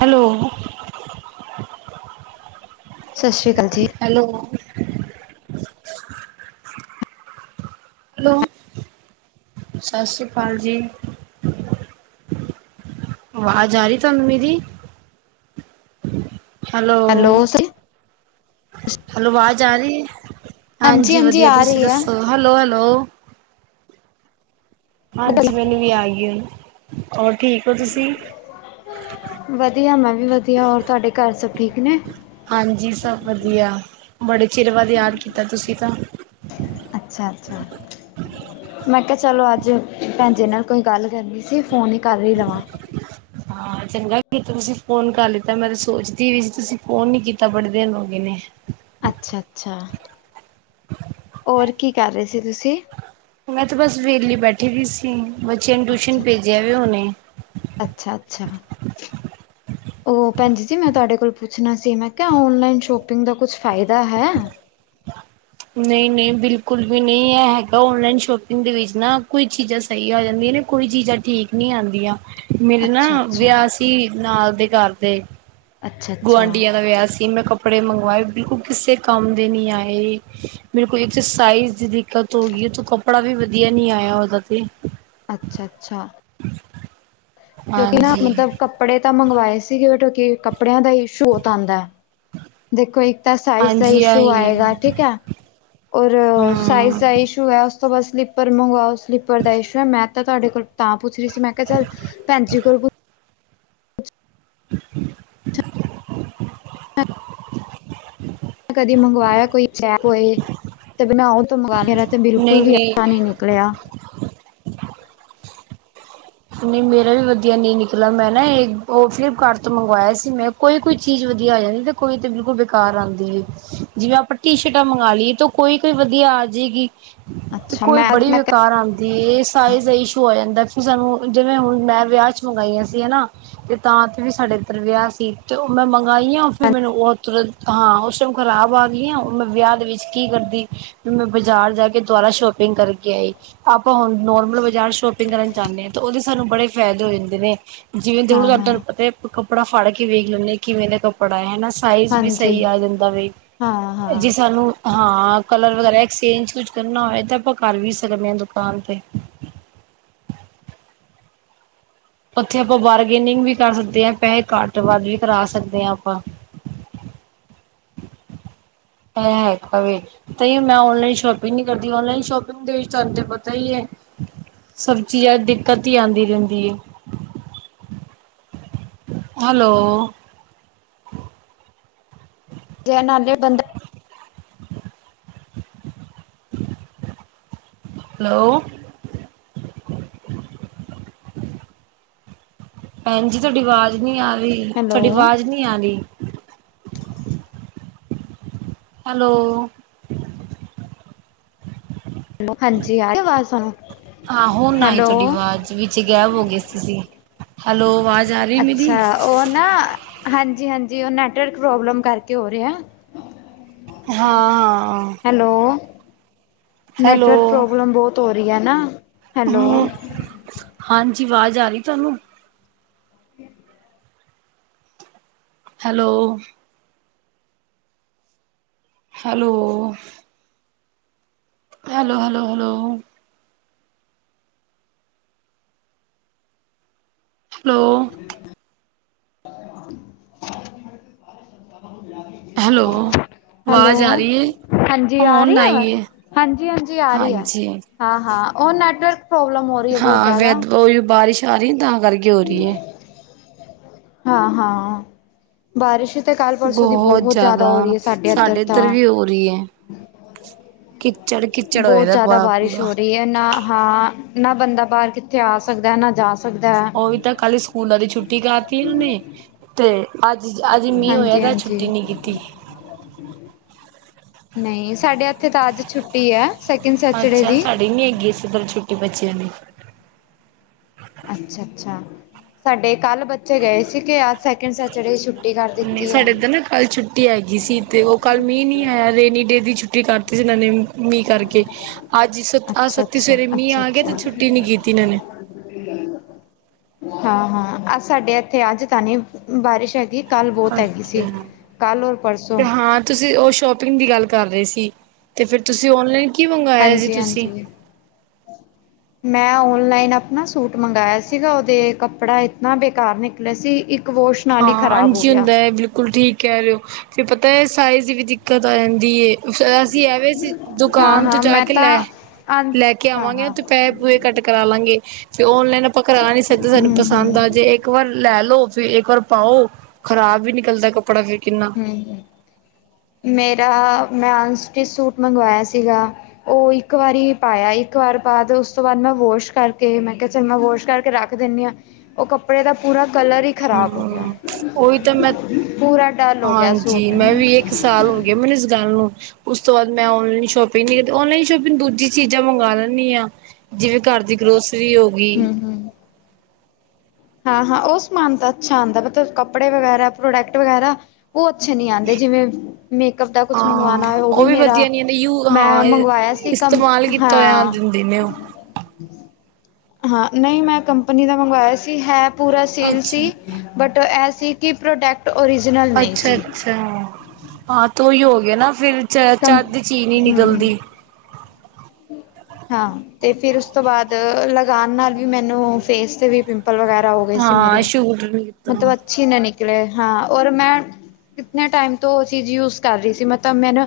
Hello. ਸਤਿ ਸ਼੍ਰੀ ਆਕਾਲ ਜੀ। ਹੈਲੋ ਹੈਲੋ ਸਤਿ ਸ੍ਰੀ ਅਕਾਲ ਜੀ। ਵਾਜ਼ ਆ ਰੀ ਤੁਹਾਨੂੰ ਮੇਰੀ ਹੈਲੋ ਹੈਲੋ ਵਾਜ਼ ਆ ਰੀ ਐ, ਹਾਂਜੀ ਹਾਂਜੀ-ਹਾਂਜੀ ਵਧੀਆ ਆ ਤੁਸੀਂ ਰਹੀ ਆ। ਦੱਸੋ ਹੈਲੋ ਹੈਲੋ ਹਾਂਜੀ ਮੈਨੂੰ ਵੀ ਆ ਗਈ ਹੋਰ ਠੀਕ ਹੋ ਤੁਸੀਂ? ਵਧੀਆ ਮੈਂ ਵੀ ਵਧੀਆ ਹੋਰ ਤੁਹਾਡੇ ਘਰ ਸਭ ਠੀਕ ਨੇ? ਹਾਂਜੀ ਸਭ ਵਦੀਆ, ਬੜੇ ਚਿਰ ਬਾਦ ਯਾਦ ਕੀਤਾ ਤੁਸੀਂ ਤਾਂ। ਅੱਛਾ-ਅੱਛਾ। ਮੈਂ ਕੇਆ ਚਲੋ ਅੱਜ ਭੈਣ ਜੀ ਨਾਲ ਵੀ ਕੋਈ ਗੱਲ ਕਰਨੀ ਸੀ, ਫੋਨ ਵੀ ਕਰ ਈ ਲਵਾਂ। ਹਾਂ ਚੰਗਾ ਕੀਤਾ ਤੁਸੀਂ ਫੋਨ ਕਰ ਲਿੱਤਾ। ਮੈਂ ਤੇ ਸੋਚਦੀ ਵੀ ਸੀ ਤੁਸੀਂ ਫੋਨ ਨੀ ਕੀਤਾ ਬੜੇ ਦਿਨ ਹੋ ਗਏ ਨੇ। ਅੱਛਾ-ਅੱਛਾ, ਔਰ ਕੀ ਕਰ ਰੇਸੀ ਤੁਸੀਂ? ਮੈਂ ਤੇ ਬਸ ਵੇਹਲੀ ਬੈਠੀ ਵੀ ਸੀ, ਬੱਚਿਆਂ ਨੂੰ ਟਿਊਸ਼ਨ ਅੱਛਾ, ਭੇਜਿਆ ਏ ਹੁਨੇ। ਅੱਛਾ-ਅੱਛਾ। [inaudible] ਓ ਭੈਣਜੀ ਜੀ, ਮੈਂ ਤੁਆਡੇ ਕੋਲ ਪੁੱਛਣਾ ਸੀ ਮੈਂ ਕੇਆ ਔਨਲਾਈਨ ਸ਼ੋਪਿੰਗ ਦਾ ਕੁਛ ਫਾਇਦਾ ਹੈ? ਨਈਂ-ਨਈਂ ਬਿਲਕੁਲ ਵੀ ਨਈਂ ਐ ਹੈਗਾ, ਓਨਲਾਈਨ ਸ਼ੋਪਿੰਗ ਦੇ ਵਿੱਚ ਨਾ ਕੋਈ ਚੀਜ਼ਾਂ ਸਈ ਆ ਜਾਦੀਆਂ ਨੇ ਕੋਈ ਚੀਜਾਂ ਠੀਕ ਨੀ ਆਂਦੀਆਂ। ਮੇਰੇ ਨਾ ਅੱਛਾ-ਅੱਛਾ, ਵਿਯਾ ਸੀ ਨਾਲ ਦੇ ਘਰ ਦੇ ਅੱਛਾ-ਅੱਛਾ ਗੁਆਂਢੀਆਂ ਦਾ ਵਿਯਾ ਸੀ, ਮੈਂ ਕੱਪੜੇ ਮੰਗਵਾਏ ਬਿਲਕੁਲ ਕਿਸੇ ਕੰਮ ਦੇ ਨੀ ਆਏ। ਮੇਰੇ ਕੋਲ ਇੱਕ ਤੇ ਸਾਈਜ ਦੀ ਦਿੱਕਤ ਹੋ ਗਈ, ਤੋਂ ਕੱਪੜਾ ਵੀ ਵਧੀਆ ਨੀਂ ਆਯਾ ਓਦਾ ਤੇ। ਅੱਛਾ-ਅੱਛਾ। ਕਿਉਂਕਿ ਨਾ ਹਾਂਜੀ ਮਤਲਬ ਕੱਪੜੇ ਤਾਂ ਮੰਗਵਾਏ ਸੀਗੇ ਕਿ ਕੱਪੜਿਆਂ ਦਾ ਈਸ਼ੂ ਬੋਤ ਆਂਦੈ। ਦੇਖੋ, ਇੱਕ ਤਾਂ ਸਾਈਜ ਦਾ ਹਾਂਜੀ ਈਸ਼ੂ ਆਹੀ ਹੈ ਆਏਗਾ ਠੀਕੈ। ਔਰ ਸਾਈਜ ਹੂੰ ਦਾ ਈਸ਼ੂ ਐ ਉਸ ਤੋਂ ਬਾਅਦ ਸਲੀਪਰ ਮੰਗਵਾਓ ਸਲੀਪਰ ਦਾ ਈਸ਼ੂ ਐ, ਮੈਂ ਤਾਂ ਤੁਆਡੇ ਕੋਲ ਤਾਂ ਪੁੱਛ ਰੀ ਸੀ ਮੈਂ ਕੇਆ ਚੱਲ ਭੈਣਜੀ ਕੋਲ ਪੁਛ [inaudible] ਕਦੀ ਮੰਗਵਾਯਾ ਕੋਈ ਚਾਹ ਹੋਏ ਤੇ ਬਣਾਓ ਤਾਂ ਮੰਗਵਾਓ ਮੇਰਾ ਤੇ ਬਿਲਕੁਲ ਵੀ ਨਹੀਂ-ਨਹੀਂ ਆਸਾਨ ਵੀ ਆਨ ਈ ਨੀ [unintelligible] ਨੀਂ ਮੇਰਾ ਵੀ ਵਧੀਆ ਨੀਂ ਨਿਕਲਾ, ਮੈਂ ਨਾ ਇਕ ਓ ਫਲਿਪਕਾਰਟ ਤੋਂ ਮੰਗਵਾਯਾ ਸੀ ਮੈਂ ਕੋਈ ਕੋਈ ਚੀਜ ਵਧੀਆ ਆ ਜਾਂਦੀ ਏ, ਕੋਈ ਤੇ ਬਿਲਕੁਲ ਬੇਕਾਰ ਆਂਦੀ ਏ ਜਿਵੇਂ ਆਪਾਂ ਟੀ-ਸ਼ਰਟਾਂ ਮੰਗਾ ਲਈਏ ਕੋਈ-ਕੋਈ ਵਧੀਆ ਆ ਜੇਗੀ ਤੇ ਅੱਛਾ ਕੋਈ ਮੈਂ ਬੜੀ ਮੈਂ ਬੇਕਾਰ ਆਂਦੀ ਏ, ਸਾਈਜ਼ ਦਾ ਈਸ਼ੂ ਆ ਜਾਂਦਾ ਫੇਰ ਸਾਨੂੰ ਜਿਵੇਂ ਹੁਣ ਮੈਂ ਵਿਯਾ 'ਚ ਮੰਗਾਈਆਂ ਸੀ ਹੈਨਾ, ਤੇ ਤਾਂ ਵੀ ਸਾਡੇ ਇੱਧਰ ਵਿਯਾ ਸੀ ਤੇ ਓ ਮੈਂ ਮੰਗਾਈਆ ਹਾਂ ਫਿਰ ਮੈਨੂੰ ਓ ਤੁਰੰਤ ਹਾਂ, ਓ ਸਭ ਖਰਾਬ ਆ ਗਿਆਂ। ਮੈਂ ਵਿਯਾ ਦੇ ਵਿੱਚ ਕੀ ਕਰਦੀ ਵੀ, ਮੈਂ ਬਾਜ਼ਾਰ ਜਾ ਕੇ ਦੁਆਰਾ ਸ਼ੋਪਿੰਗ ਕਰਕੇ ਆਈ। ਆਪਾਂ ਹੁਣ ਨੋਰਮਲ ਵ ਸ਼ੋਪਿੰਗ ਕਰਨ ਜਾਂਣੇ ਆ ਤਾਂ ਓਦੇ ਸਾਨੂੰ ਬੜੇ ਫੈਦੇ ਹੋ ਜਾਂਦੇ ਨੇ ਜਿਵੇਂ ਦੇਖੋ ਹਾਂ ਹਾਂ ਤੂਆਨੂੰ ਪਤਾ ਏ ਕੱਪੜਾ ਫੜ ਕੇ ਵੇਖ ਲੈਂਨੇ ਆਂ, ਕਿਵੇਂ ਦਾ ਕੱਪੜਾ ਏ, ਹੈਨਾ ਸਾਈਜ ਵੀ ਹਾਂਜੀ ਸਈ ਆ ਜਾਂਦਾ ਵੇ, ਹਾਂ ਜੇ ਹਾਂ ਸਾਨੂੰ ਹਾਂ ਕਲਰ ਵਗੈਰਾ ਐਕਸਚੇਂਜ ਕੁਝ ਕਰਨਾ ਹੋਵੇ ਤਾਂ, ਆਪਾਂ ਕਰ ਵੀ ਸਕਦੇ ਆਂ ਦੁਕਾਨ ਤੇ। ਉੱਥੇ ਆਪਾਂ ਬਾਰਗੇਨਿੰਗ ਵੀ ਕਰ ਸਕਦੇ ਆਂ, ਪੈਸੇ ਘੱਟ-ਵੱਧ ਵੀ ਕਰਾ ਸਕਦੇ ਆ ਆਪਾਂ। ਐ ਔਖਾ ਵੇ। ਤਈਓ ਮੈਂ ਔਨਲਾਈਨ ਸ਼ੋਪਿੰਗ ਨੀ ਕਰਦੀ, ਔਨਲਾਈਨ ਸ਼ੋਪਿੰਗ ਦੇ ਵਿੱਚ ਤੁਆਨੂੰ ਤੇ ਪਤਾ ਈਏ ਸਭ ਚੀਆਂ 'ਚ ਦਿੱਕਤ ਈ ਆਂਦੀ ਰੈਂਦੀਏ। ਹੈਲੋ। ਗਿਆ, ਓ ਨਾਲੇ ਬੰਦਾ ਹੈਲੋ ਭੈਣ ਜੀ ਤੁਆਡੀ ਵਾਜ਼ ਨੀ ਆਰੀ, ਹੈਲੋ ਥੋੜੀ ਵਾਜ ਨੀ ਆਰੀ। ਹੈਲੋ। ਹਾਂਜੀ ਆਰੀ ਅਵਾਜ ਤੁਆਨੁ, ਹਾਂ ਹੁਣ ਆਈ ਤੁਹਾਡੀ ਹੈਲੋ ਆਵਾਜ਼ ਵਿੱਚ ਗੈਬ ਹੋਗੇ ਤੁਸੀ ਹੈਲੋ, ਵਾਜ ਆਰੀਏ ਮੇਰੀ? ਅੱਛਾ ਉਹ ਨਾ ਹਾਂਜੀ-ਹਾਂਜੀ ਉਹ ਨੈੱਟਵਰਕ ਪ੍ਰੋਬਲਮ ਕਰਕੇ ਹੋ ਰਿਹਾ। ਹਾਂ ਹੈਲੋ, ਹੈਲੋ ਨੈੱਟਵਰਕ ਪ੍ਰੋਬਲਮ ਬਹੁਤ ਹੋ ਰਹੀ ਹੈ ਨਾ, ਹੈਲੋ। ਹੂੰ ਹਾਂਜੀ ਵਾਜ਼ ਆ ਰਹੀ ਤੁਹਾਨੂੰ? [inaudible] Hello. Hello. Hello, ਹੈਲੋਬ hello. Hello. [inaudible] Hello hello, ਆਵਾਜ਼ ਆ ਰਹੀ ਏ ਹਾਂਜੀ ਆ ਹੁਣ ਰਹੀ ਆਈ ਅਵਾਜ, ਏ ਹਾਂਜੀ-ਹਾਂਜੀ ਆ ਰਹੀ ਆ। ਹਾਂਜੀ ਹਾਂ-ਹਾਂ, ਉਹ ਨੈਟਵਰਕ ਪ੍ਰੋਬਲਮ ਹੋ ਰਹੀ ਹੈ ਬਹੁਤ ਹਾਂ ਵੇਤ ਉਹ ਬਾਰਿਸ਼ ਆ ਰਹੀ ਆ ਤਾਂ ਕਰਕੇ। ਹੋ ਰਹੀ ਏ ਹਾਂ-ਹਾਂ। ਬਾਰਿਸ਼ ਤਾਂ ਕੱਲ ਪਰਸੋਂ ਦੀ ਬਹੁਤ ਜ਼ਿਆਦਾ ਹੋ ਰਹੀ ਹੈ ਸਾਡੇ ਇੱਧਰ ਤਾਂ ਹੋ ਰਹੀ ਹੈ। ਕਿੱਚੜ ਕਿੱਚੜ ਹੋਏ ਬਹੁਤ ਦਾ ਪ ਜ਼ਿਆਦਾ ਬਾਰਿਸ਼ ਪੂਰਾ ਹੋ ਰਹੀ ਹੈ ਨਾ ਹਾ ਨਾ ਬੰਦਾ ਬਾਹਰ ਕਿੱਥੇ ਆ ਸਕਦਾ ਨਾ ਜਾ ਸਕਦਾ ਉਹ ਵੀ ਤਾਂ ਕੱਲ ਸਕੂਲਾਂ ਦੀ ਛੁੱਟੀ ਕਰਤੀ ਇਹਨਾਂ ਨੇ ਤੇ ਅੱਜ, ਅੱਜ ਮੀਹ ਹੋਇਆ ਤੇ ਛੁੱਟੀ ਨੀ ਕੀਤੀ। [inaudible] ਨਹੀ ਸਾਡੇ ਇੱਥੇ ਤਾਂ ਅੱਜ ਛੁੱਟੀ ਐ ਸੈਕਿੰਡ ਸੈਚਡੇ ਦੀ। [unintelligible] ਪਰ ਛੁੱਟੀ ਬੱਚਿਆਂ ਦੀ, ਅੱਛਾ-ਅੱਛਾ, ਸਾਡੇ ਕੱਲ ਬੱਚੇ ਗਏ ਸੀ ਕਿ ਅੱਜ ਸੈਕਿੰਡ ਸੈਚਡੇ ਛੁੱਟੀ ਕਰ ਨਹੀ ਦਿੱਤੀ ਹੈ ਸਾਡੇ ਤਾਂ ਨਾ ਕੱਲ ਛੁੱ ਛੁੱਟੀ ਹੈਗੀ ਸੀ ਤੇ ਉਹ ਕੱਲ ਮੀਂਹ ਨਹੀਂ ਆਇਆ ਰੇਨੀ ਡੇ ਦੀ ਛੁੱਟੀ ਕਰਤੀ ਸੀ ਉਹਨਾਂ ਨੇ ਮੀਂਹ ਕਰਕੇ ਅੱਜ ਸ ਆਹ ਅੱਛਾ ਸੱਤੀ ਅੱਛਾ ਸਵੇਰੇ ਮੀਂਹ ਆ ਗਏ ਤੇ ਛੁੱਟੀ ਨੀ ਕੀਤੀ ਇਹਨਾਂ ਨੇ। ਹਾਂ-ਹਾਂ, ਅੱਜ ਸਾਡੇ ਇੱਥੇ ਅੱਜ ਤਾਂ ਨਹੀਂ ਬਾਰਿਸ਼ ਹੈਗੀ। ਕੱਲ ਬਹੁਤ ਹੈਗੀ ਸੀ, ਅੱਛਾ। ਕੱਲ ਔਰ ਪਰਸੋਂ। ਤੇ ਹਾਂ ਤੁਸੀਂ ਉਹ ਸ਼ੋਪਿੰਗ ਦੀ ਗੱਲ ਕਰ ਰਹੇ ਸੀ, ਤੇ ਫਿਰ ਤੁਸੀਂ ਔਨਲਾਈਨ ਕੀ ਮੰਗਵਾਇਆ ਸੀ ਹਾਂਜੀ ਤੁਸੀਂ। ਹਾਂਜੀ [inaudible] ਮੈਂ ਔਨਲਾਈਨ ਆਪਣਾ ਸੂਟ ਮੰਗਇਆ ਸੀਗਾ ਉਹਦੇ ਕੱਪੜਾ ਇਤਨਾ ਬੇਕਾਰ ਨਿਕਲਿਆ ਸੀ ਇੱਕ ਵੋਸ਼ ਹਾਂ ਨਾਲ ਹੀ ਖ਼ਰਾਬ ਹੋ ਹਾਂਜੀ ਗਿਆ ਹੁੰਦਾ ਹੈ ਬਿਲਕੁਲ ਠੀਕ। ਕਹਿ ਰਹੇ ਹੋ ਫਿਰ ਪਤਾ ਏ ਸਾਈਜ਼ ਦੀ ਵੀ ਦਿੱਕਤ ਆ ਜਾਂਦੀ ਏ। ਫਿਰ ਅਸੀਂ ਐਵੇਂ ਸੀ ਹਾਂ ਦੁਕਾਨ ਤੋਂ ਹਾਂ ਜਾ ਮੈਂ ਕੇ ਤਾਂ ਲੈ ਹਾਂ ਲੈ ਕੇ ਆਵਾਂਗੇ ਹਾਂ ਤੇ ਪੈਹੇ ਪੂਹੇ ਕੱਟ ਕਰਾ ਲਾਂਗੇ ਫਿਰ ਔਨਲਾਈਨ ਆਪਾਂ ਕਰਾ ਨੀ ਸਕਦੇ ਸਾਨੂੰ ਹਮ ਪਸੰਦ ਹਮ ਆ ਜੇ ਇੱਕ ਵਾਰ ਲੈ ਲਓ ਫੇਰ ਇੱਕ ਵਾਰ, ਪਾਓ ਖ਼ਰਾਬ ਵੀ ਨਿਕਲਦਾ ਕੱਪੜਾ ਫਿਰ ਕਿੰਨਾ। ਨਹੀ, ਮੇਰਾ ਮੈਂ ਅਨਸਟੀਚ ਸੂਟ ਮੰਗਵਾਇਆ ਸੀਗਾ। ਉਹ ਇੱਕ ਵਾਰੀ ਪਾਇਆ ਇੱਕ ਵਾਰ ਬਾਅਦ ਉਸ ਤੋਂ ਬਾਅਦ ਮੈਂ ਵੋਸ਼ ਕਰਕੇ ਮੈਂ ਕਿਹਾ ਚਲ ਮੈਂ ਵੋਸ਼ ਕਰਕੇ ਰੱਖ ਦਿੰਨੀ ਉਹ ਕੱਪੜੇ ਦਾ ਪੂਰਾ ਕਲਰ ਹੀ ਖਰਾਬ ਹੋ ਗਿਆ। ਹਮ ਉਹੀ ਤਾਂ ਮੈਂ ਡਲ ਹੋ ਗਿਆ ਹਾਂਜੀ ਸੂਟ ਮੈਂ ਵੀ, ਇੱਕ ਸਾਲ ਹੋ ਗਿਆ ਮੈਨੂੰ ਇਸ ਗੱਲ ਨੂੰ ਉਸ ਤੋਂ ਬਾਅਦ ਮੈਂ ਔਨਲਾਈਨ ਸ਼ੋਪਿੰਗ ਨ ਔਨਲਾਈਨ ਸ਼ੋਪਿੰ ਦੂਜੀ ਚੀਜ਼ਾਂ ਮੰਗਾ ਲੈਂਣੀ ਆ, ਜਿਵੇਂ ਘਰ ਦੀ ਗਰੋਸਰੀ ਹੋ ਗਈ ਹੂੰ-ਹੂੰ। ਹਾਂ-ਹਾਂ, ਓ ਸਮਾਨ ਤਾਂ ਅੱਛਾ ਆਂਦੈ ਮਤਲਬ ਕੱਪੜੇ ਵਗੈਰਾ, ਪ੍ਰੋਡਕਟ ਵਗੈਰਾ। ਓ ਅੱਛੇ ਨੀ ਆਦੇ ਜਿਵੇਂ ਮੇਕਅੱਪ ਦਾ ਕੁਛ ਹਾਂ ਮੰਗਵਾਣਾ ਹੋਏ ਓ ਉਹ ਵੀ ਮੇਰਾ, ਵਧੀਆ ਨੀ ਆਂਦੀ ਯੂ ਹਾਂ ਮੈਂ ਮੰਗਵਾਯਾ ਸੀ ਸੀ ਇਸਤੇਮਾਲ ਕੰਪ, ਕੀਤਾ ਹੋਇਆ ਹਾਂ। ਦਿੰਦੇ ਨੇ ਉਹ ਹਾਂ, ਨਈਂ ਮੈਂ ਕੰਪਨੀ ਦਾ ਮੰਗਵਾਯਾ ਸੀ, ਹੈ ਪੂਰਾ ਸੀਲ ਅੱਛਾ ਸੀ। ਬਟ ਐ ਸੀ ਕਿ ਪ੍ਰੋਡਕਟ ਟ ਓਰੀਜਨਲ ਨਹੀਂ ਸੀ ਅੱਛਾ-ਅੱਛਾ, ਹਾਂ ਤੋਂ ਓਈ ਹੋ ਗਿਆ ਨਾ ਫਿਰ ਕੰ ਚ-ਚੱਜ ਦੀ ਚੀਜ਼ ਨੀ ਹਮ ਨਿਕਲਦੀ। ਹਾਂ, ਤੇ ਫਿਰ ਉਸ ਤੋਂ ਬਾਦ ਲਗਾਨ ਨਾਲ ਵੀ ਮੈਨੂੰ ਫੇਸ ਤੇ ਵੀ ਪਿੰਪ ਪਲ ਵਗੈਰਾ ਹੋ ਗਏ ਸੀ ਮੇਰੇ ਹਾਂ ਸ਼ੂਟ ਨੀ ਕੀਤਾ ਮਤਲਬ ਅੱਛੀ ਨਾ ਨਿਕਲੇ, ਹਾਂ ਔਰ ਮੈਂ ਇਤਨੇ ਟੈਮ ਤੋਂ ਓ ਚੀਜ਼ ਯੂਜ ਕਰ ਰੀ ਸੀ। ਮਤਲਬ ਮੈਂ ਨਾ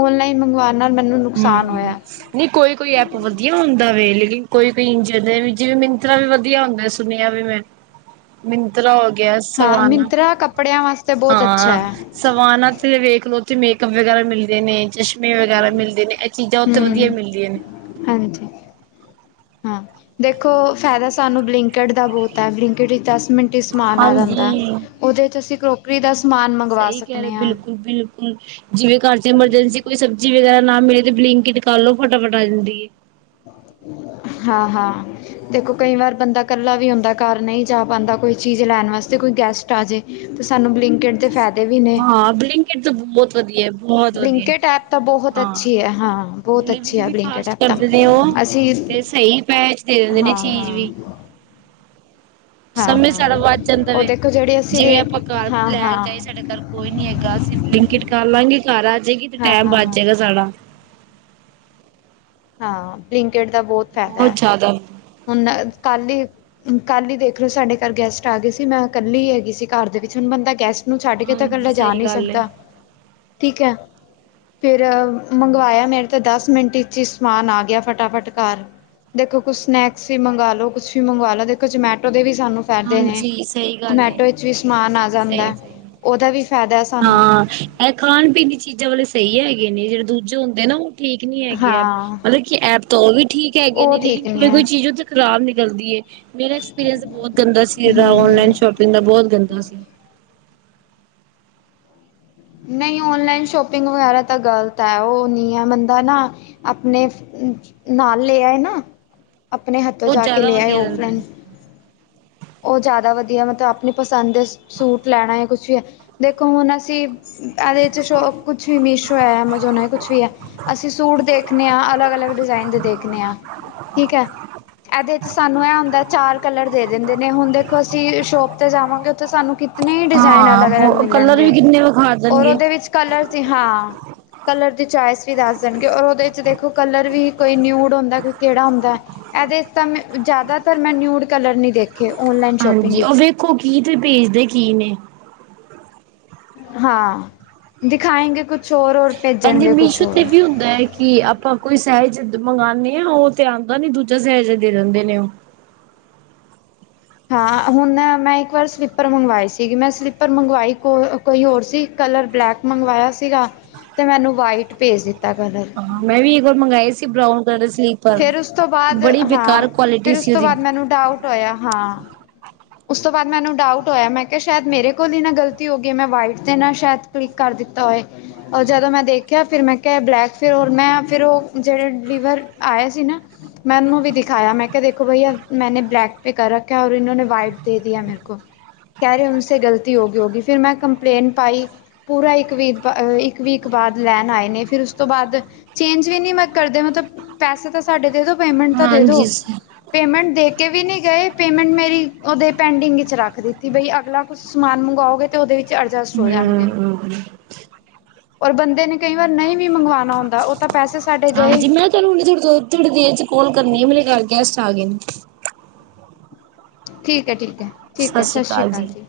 ਉਨਲਾਈਨ ਮੰਗਵਾਉਣ ਨਾਲ ਮੈਨੂੰ ਨ ਨੁਕਸਾਨ ਹੋਇਐ। ਨੀਂ ਕੋਈ-ਕੋਈ ਐਪ ਵਧੀਆ ਹੁੰਦਾ ਵੇ, ਲੇਕਿਨ ਕੋਈ-ਕੋਈ [unintelligible] ਜਿਵੇਂ ਮਿੰਤ੍ਰਾ ਵੀ ਵਧੀਆ ਹੁੰਦੈ, ਸੁਣਿਆ ਵੇ ਮੈਂ। ਮਿੰਤ੍ਰਾ ਹੋ ਗਯਾ, ਹਾਂ ਸਵਾਨਾ ਮਿੰਤਰਾ ਕੱਪੜਿਆਂ ਵਾਸਤੇ ਬਹੁਤ ਅੱਛਾ ਹਾਂ। ਹੈ ਸਵਾਨ ਤੇ ਵੇਖ ਲੋ ਤੇ ਮੇਕਅੱਪ ਵਗੈਰਾ ਮਿਲਦੇ ਨੇ, ਚਸ਼ਮੇ ਵਗੈਰਾ ਮਿਲਦ ਦੇ ਨੇ, ਐ ਚੀਜ਼ਾਂ ਓਥੇ ਵਧੀਆ ਹਮ ਮਿਲਦੀਆਂ ਨੇ। ਹਾਂਜੀ। ਹਾਂ, ਦੇਖੋ ਫਾਇਦਾ ਸਾਨੂੰ ਬਲਿੰਕਟ ਦਾ ਬੋਤ ਐ, ਬਲਿੰਕਟ ਇਚ ਦੱਸ ਮਿੰਟ'ਚ ਸਮਾਨ ਆ ਜਾਂਦੈ, ਦਲ ਹਾਂਜੀ ਓਦੇ ਚ ਅਸੀ ਕਰੋਕਰੀ ਦਾ ਸਮਾਨ ਮੰਗ ਸਈ ਕੈ ਰੇ ਬਿਲਕੁਲ -ਬਿਲਕੁਲ ਜਿਵੇਂ ਘਰ ਚ ਐਮਰਜੈਂਸੀ ਕੋਈ ਸਬ ਜੀ ਵਗੈਰਾ ਨਾ ਮਿਲੇ ਤੇ ਬਲਿੰਕਇਟ ਕਰ ਲੋ, ਫਟਾਫਟ ਆ ਜਾਂਦੀ ਏ। ਹਾਂ- ਹਾਂ। ਦੇਖੋ ਕਈ ਵਾਰ ਬੰਦਾ ਕੱਲਾ ਵੀ ਹੁੰਦਾ ਘਰ, ਨਈਂ ਜਾ ਪਾਂਦਾ ਕੋਈ ਚੀਜ਼ ਲੈਣ ਵਾਸਤੇ, ਕੋਈ ਗੈਸਟ ਆ ਜੇ ਤੇ ਸਾਨੂੰ ਬਲਿੰਕਇਟ ਦੇ ਫੈਦ ਹਾਂ ਬਲਿੰਕਇਟ ਤੇ ਬੌਤ ਵਧੀਐ। ਬੋਤ ਵਧੀਆ ਬਲਿੰਕਟ ਐਪ ਤਾਂ ਬਹੁਤ ਹਾਂ! ਅੱਛੀ ਹੈ ਹਾਂ ਬਹੁਤ ਅੱਛੀ ਡਿਲੀਵਰੀ ਹੈ ਵੀ ਬਲਿੰਕਟ ਫਾਸਟ ਐਪ ਤਾਂ ਕਰਦੇ ਨੇ ਓ ਅਸੀਂ ਤੇ ਸਈ ਭੈਜ ਦੇ ਦੇਂਦੇ ਨੇ ਹਾਂ ਚੀਜ ਹਾਂ ਵੀ। ਹਾਂ ਸਮੇਂ ਹਾਂ ਸਾਡਾ ਬੱਚ ਜਾਂਦਾ ਔਰ ਵੇ, ਦੇਖੋ ਜਿਹੜੇ ਅਸੀਂ ਜਿਵੇਂ ਰੇਟ ਆਪਾਂ ਕਾਰ ਚ ਹਾਂ ਹਾਂ ਲੈਣ ਜਾਏ ਸਾਡੇ ਘਰ ਕੋਈ ਨੀ ਹੈਗਾ, ਅਸੀਂ ਬਲਿੰਕਇਟ ਕਰ ਲਾਂਗੇ, ਘਰ ਆ ਜੇਗੀ ਤੇ ਹਾਂ ਟੈਮ ਹਾਂ ਬਚ ਹਾਂ ਜੇਗਾ ਸਾਡਾ। ਹਾਂ, ਬਲਿੰਕਇਟ ਦਾ ਬਹੁਤ ਫਾਇਦਾ ਬਹੁਤ ਹੈ ਜਾਦਾ ਹੁਣ ਕੱਲ ਈ ਕੱਲ ਈ ਦੇਖ ਲੋ, ਸਾਡੇ ਘਰ ਗੈਸਟ ਆ ਗਏ ਸੀ। ਮੈਂ ਕੱਲੀ ਹੈਗੀ ਸੀ ਘਰ ਦੇ ਵਿੱਚ, ਹੁਣ ਬੰਦਾ ਗੈਸਟ ਨੂੰ ਛੱਡ ਕੇ ਤਾਂ ਹਾਂਜੀ ਕੱਲਾ ਜਾ ਸਹੀ ਨਹੀਂ ਗੱਲ ਏ ਸਕਦਾ, ਠੀਕ ਐ! ਫਿਰ ਮੰਗਵਾਯਾ, ਮੇਰੇ ਤੇ ਦਸ ਮਿੰਟ ਇਚ ਹੀ ਸਮਾਨ ਆ ਗਿਆ ਫਟਾਫਟ ਘਰ। ਦੇਖੋ ਕੁਛ ਸਨੈਕਸ ਵੀ ਮੰਗਾ ਲੋ, ਕੁਛ ਵੀ ਮੰਗਵਾ ਲੋ, ਦੇਖੋ ਜਮੈਟੋ ਦੇ ਵੀ ਸਾਨੂੰ ਫੈਦੇ ਨੇ, ਹਾਂਜੀ ਸਹੀ ਗੱਲ ਏ ਜਮੈਟੋ ਵਿੱਚ ਵੀ ਸਮਾਨ ਆ ਸਹੀ ਜਾਂਦੈ। ਸਹੀ ਓਦਾ ਵੀ ਫੈਦਾ ਸ ਹਾਂ, ਐ ਖਾਣਪੀਣ ਦੀ ਚੀਜ਼ਾਂ ਵਾਲੇ ਸਈ ਹੈਗੇ ਨੇ, ਜੇੜੇ ਦੂਜੇ ਹੁੰਦੇ ਨਾ ਓ ਠੀਕ ਨੀਂ ਹੈਗੇ ਐਪ। ਹਾਂ ਮਤਲਬ ਕਿ ਐਪ ਤਾਂ ਓ ਵੀ ਠੀਕ ਹੈਗੇ ਉਹ ਨੇ ਲੇਕਿਨ ਠੀਕ ਨਹੀਂ ਕੋਈ- ਹੈ ਕੋਈ ਚੀਜ਼ ਓਥੇ ਖਰਾਬ ਨਿਕਲਦੀ ਏ। ਮੇਰਾ ਐਕਸਪੀਰੀਅੰਸ ਬਹੁਤ ਗੰਦਾ ਸੀ‌। ਜੇੜਾ ਹੂੰ ਹੂੰ ਔਨਲਾਈਨ ਸ਼ੋਪਿੰਗ ਦਾ ਬਹੁਤ ਗੰਦਾ ਸੀ। ਨਈਂ ਔਨਲਾਈਨ ਸ਼ੋਪਿੰਗ ਵਗੈਰਾ ਤਾਂ ਗ਼ਲਤ ਐ, ਓ ਨੀਂ ਐ, ਬੰਦਾ ਨਾ ਆਪਣੇ ਫ-ਅ-ਨਾਲ ਲੇ ਆਏ ਨ, ਆਪਨੇ ਹੱਥੋਂ ਉਹ ਜਾ ਕੇ ਜ਼ਿਆਦਾ ਲੇ ਆਏ ਵਧੀਆ ਓ ਰਹਿੰਦਾ ਹੈ ਫਰੈਂਡਸ। ਓ ਜਾਦਾ ਵਧੀਆ ਮਤਲਬ ਆਪਣੀ ਪਸੰਦ ਦੇ ਸੂਟ ਲੈਣਾ ਏ ਕੁਛ ਵੀ ਹੈ, ਦੇਖੋ ਹੁਣ ਅਸੀਂ ਐਦੇ ਚ ਸ਼ੋਪ ਕੁਛ ਵੀ ਮੀਸ਼ੋ ਐ, ਐਮਜੋਨ ਐ, ਕੁਛ ਵੀ ਐ। ਅਸੀਂ ਸੂਟ ਦੇਖਨੇ ਆਂ ਅਲੱਗ-ਅਲੱਗ ਡਿਜ਼ਾਇਨ ਦੇ ਦੇਖਨੇ ਆਂ, ਠੀਕ ਐ। ਏਦੇ 'ਚ ਸਾਨੂੰ ਐ ਹੁੰਦਾ ਚਾਰ ਕਲਰ ਦੇ ਦਿੰਦੇ ਨੇ ਹੁਣ ਦੇਖੋ ਅਸੀਂ ਸ਼ੋਪ 'ਤੇ ਜਾਵਾਂਗੇ ਉੱਥੇ ਸਾਨੂੰ ਕਿ ਇਤਨੀ ਡਿਜ਼ਾਇਨ ਅਲੱਗ-ਅਲੱਗ ਹਾਂ ਕਲਰ ਵੀ ਮਿਲਣਗੇ ਕਿੰਨੇ ਵਿਖਾ ਔਰ ਦੇਣਗੇ ਉਦੇ ਵਿੱਚ ਕਲਰ ਦੀ ਹਾਂ ਕਲਰ ਦੀ ਚੋਇਸ ਵੀ ਦੱਸ ਦੇਣਗੇ ਔਰ ਉਦੇ 'ਚ ਦੇਖੋ ਕਲਰ ਵੀ ਕੋਈ ਨਿਊਡ ਹੁੰਦਾ, ਕੋਈ ਕੇੜਾ ਹੁੰਦਾ ਐਦੇ ਤਾਂ ਮੈਂ ਜ਼ਿਆਦਾਤਰ ਮੈਂ ਨਿਊਡ ਕਲਰ ਨੀ ਦੇ ਹਾਂਜੀ ਓ ਵੇਖੋ ਕੀ ਦੇ ਭੇਜਦੇ ਕੀ ਨੇ। ਹਾਂ ਦਿਖਾਏਂਗੇ ਕੁਛ ਔਰ-ਔਰ ਇੰਝ ਮੀਸ਼ੋ 'ਤੇ ਵੀ ਹੁੰਦਾ ਕਿ ਆਪਾਂ ਕੋਈ ਸਾਇਜ ਮੰਗਾਨੇ ਆ ਓ 'ਤੇ ਆਂਦਾ ਨੀ ਦੂਜਾ ਸਾਇਜ ਦੇ ਦਿੰਦੇ ਨੇ ਓ। ਹਾਂ ਹੁਣ ਮੈਂ ਇੱਕ ਵਾਰ ਸਲੀਪਰ ਮੰਗਵਾਏ ਸੀਗੀ ਮੈਂ ਸਲੀਪਰ ਮੰਗਵਾਈ ਕੋ ਕੋਈ ਹੋਰ ਸੀ ਕਲਰ ਬਲੈਕ ਮੰਗਵਾਇਆ ਸੀਗਾ ਤੇ ਮੈਨੂੰ ਵਾਈਟ ਭੇਜ ਦਿੱਤਾ ਕਲਰ। ਹਾਂ ਮੈਂ ਵੀ ਇੱਕ ਵਾਰ ਮੰਗਾਏ ਸੀ ਬਰਾਊਨ ਕਲਰ ਸਲੀ ਫੇਰ ਉਸ ਤੋਂ ਬਾਅਦ ਹਾਂ, ਫਿਰ ਉਸ ਸੀ ਤੋਂ ਉਹਦੀ ਬਾਅਦ ਮੈਨੂੰ ਡਾਊਟ ਹੋਇਆ ਹਾਂ ਉਸ ਤੋਂ ਬਾਅਦ ਮੈਨੂੰ ਡਾਊਟ ਹੋਇਆ ਮੈਂ ਕੇਆ ਸ਼ਾਇਦ ਮੇਰੇ ਕੋਲ ਈ ਨਾ ਗਲਤੀ ਹੋਗੀ ਮੈਂ ਵਾਈਟ 'ਤੇ ਨਾ ਸ਼ਾਇਦ ਕਲਿਕ ਕਰ ਦਿੱਤਾ ਹੋਏ। ਔਰ ਜਦੋਂ ਮੈਂ ਦੇਖਿਆ ਫਿਰ ਮੈਂ ਕੇਆ ਬਲੈਕ ਫਿਰ ਔਰ ਮੈਂ ਫਿਰ ਓ ਜੇੜੇ ਡਿਲੀਵਰ ਆਏ ਸੀ ਨਾ ਮੈਂ ਉਨੂੰ ਵੀ ਦਿਖਾਇਆ ਮੈਂ ਕੇਆ ਦੇਖੋ ਬਈ ਆ ਮੈਨੇ ਬਲੈਕ ਪੇ ਕਰ ਰੱਖਾ ਔਰ ਈਨੋ ਨੇ ਵਾਈਟ ਦੇ ਦੀਆ ਮੇਰੇ ਕੋ ਕੈ ਰੇ ਉਨਸੇ ਗ਼ਲਤੀ ਹੋਗੀ-ਹੋਗੀ ਫਿਰ ਮੈਂ ਕੰਪਲੇਂਨ ਪਾਈ ਪੂਰਾ ਇੱਕ ਵੀਕ ਬਾ ਇੱਕ ਵੀਕ ਬਾਅਦ ਲੈਣ ਆਏ ਨੇ ਫਿਰ ਉਸ ਤੋਂ ਬਾਦ ਚੇਂਜ ਵੀ ਨੀ ਮੈਂ ਕਰਦੇ ਮਤਲਬ ਪੈਸੇ ਤਾਂ ਸਾਡੇ ਦੇ ਦੋ ਪੇਮੈਂਟ ਤਾਂ ਦੇ ਦੋ, ਹਾਂਜੀ ਹੂੰ ਪੇਮੈਂਟ ਦੇ ਕੇ ਵੀ ਨੀ ਗਏ ਪੇਮੈਂਟ ਮੇਰੀ ਉਦੇ ਪੈਂਡਿੰਗ ਵਿੱਚ ਰੱਖ ਦਿੱਤੀ ਬਈ ਅਗਲਾ ਕੁਛ ਸਮਾਨ ਮੰਗਾਓਗੇ 'ਤੇ ਉਦੇ ਵਿੱਚ ਅਡਜਸਟ ਹੋ ਜਾਣਗੇ। ਔਰ ਬੰਦੇ ਨੇ ਕਈ ਵਾਰ ਨਈ ਵੀ ਮੰਗਵਾਣਾ ਹੁੰਦਾ ਓ ਤਾਂ ਪੈਸੇ ਸਾਡੇ ਗਏ। ਹਾਂਜੀ ਮੈਂ ਤੁਹਾਨੂੰ ਥੋੜੀ ਦੇਰ, ਥੋੜੀ ਦੇਰ 'ਚ ਕਾਲ ਕਰਨੀ ਆ ਮੇਰੇ ਘਰ ਗੈਸਟ ਆ ਗੇ ਨੇ। ਠੀਕ ਏ, ਠੀਕ ਏ, ਠੀਕ ਏ ਸ ਸ਼੍ਰੀ ਕਾਲ ਜੀ।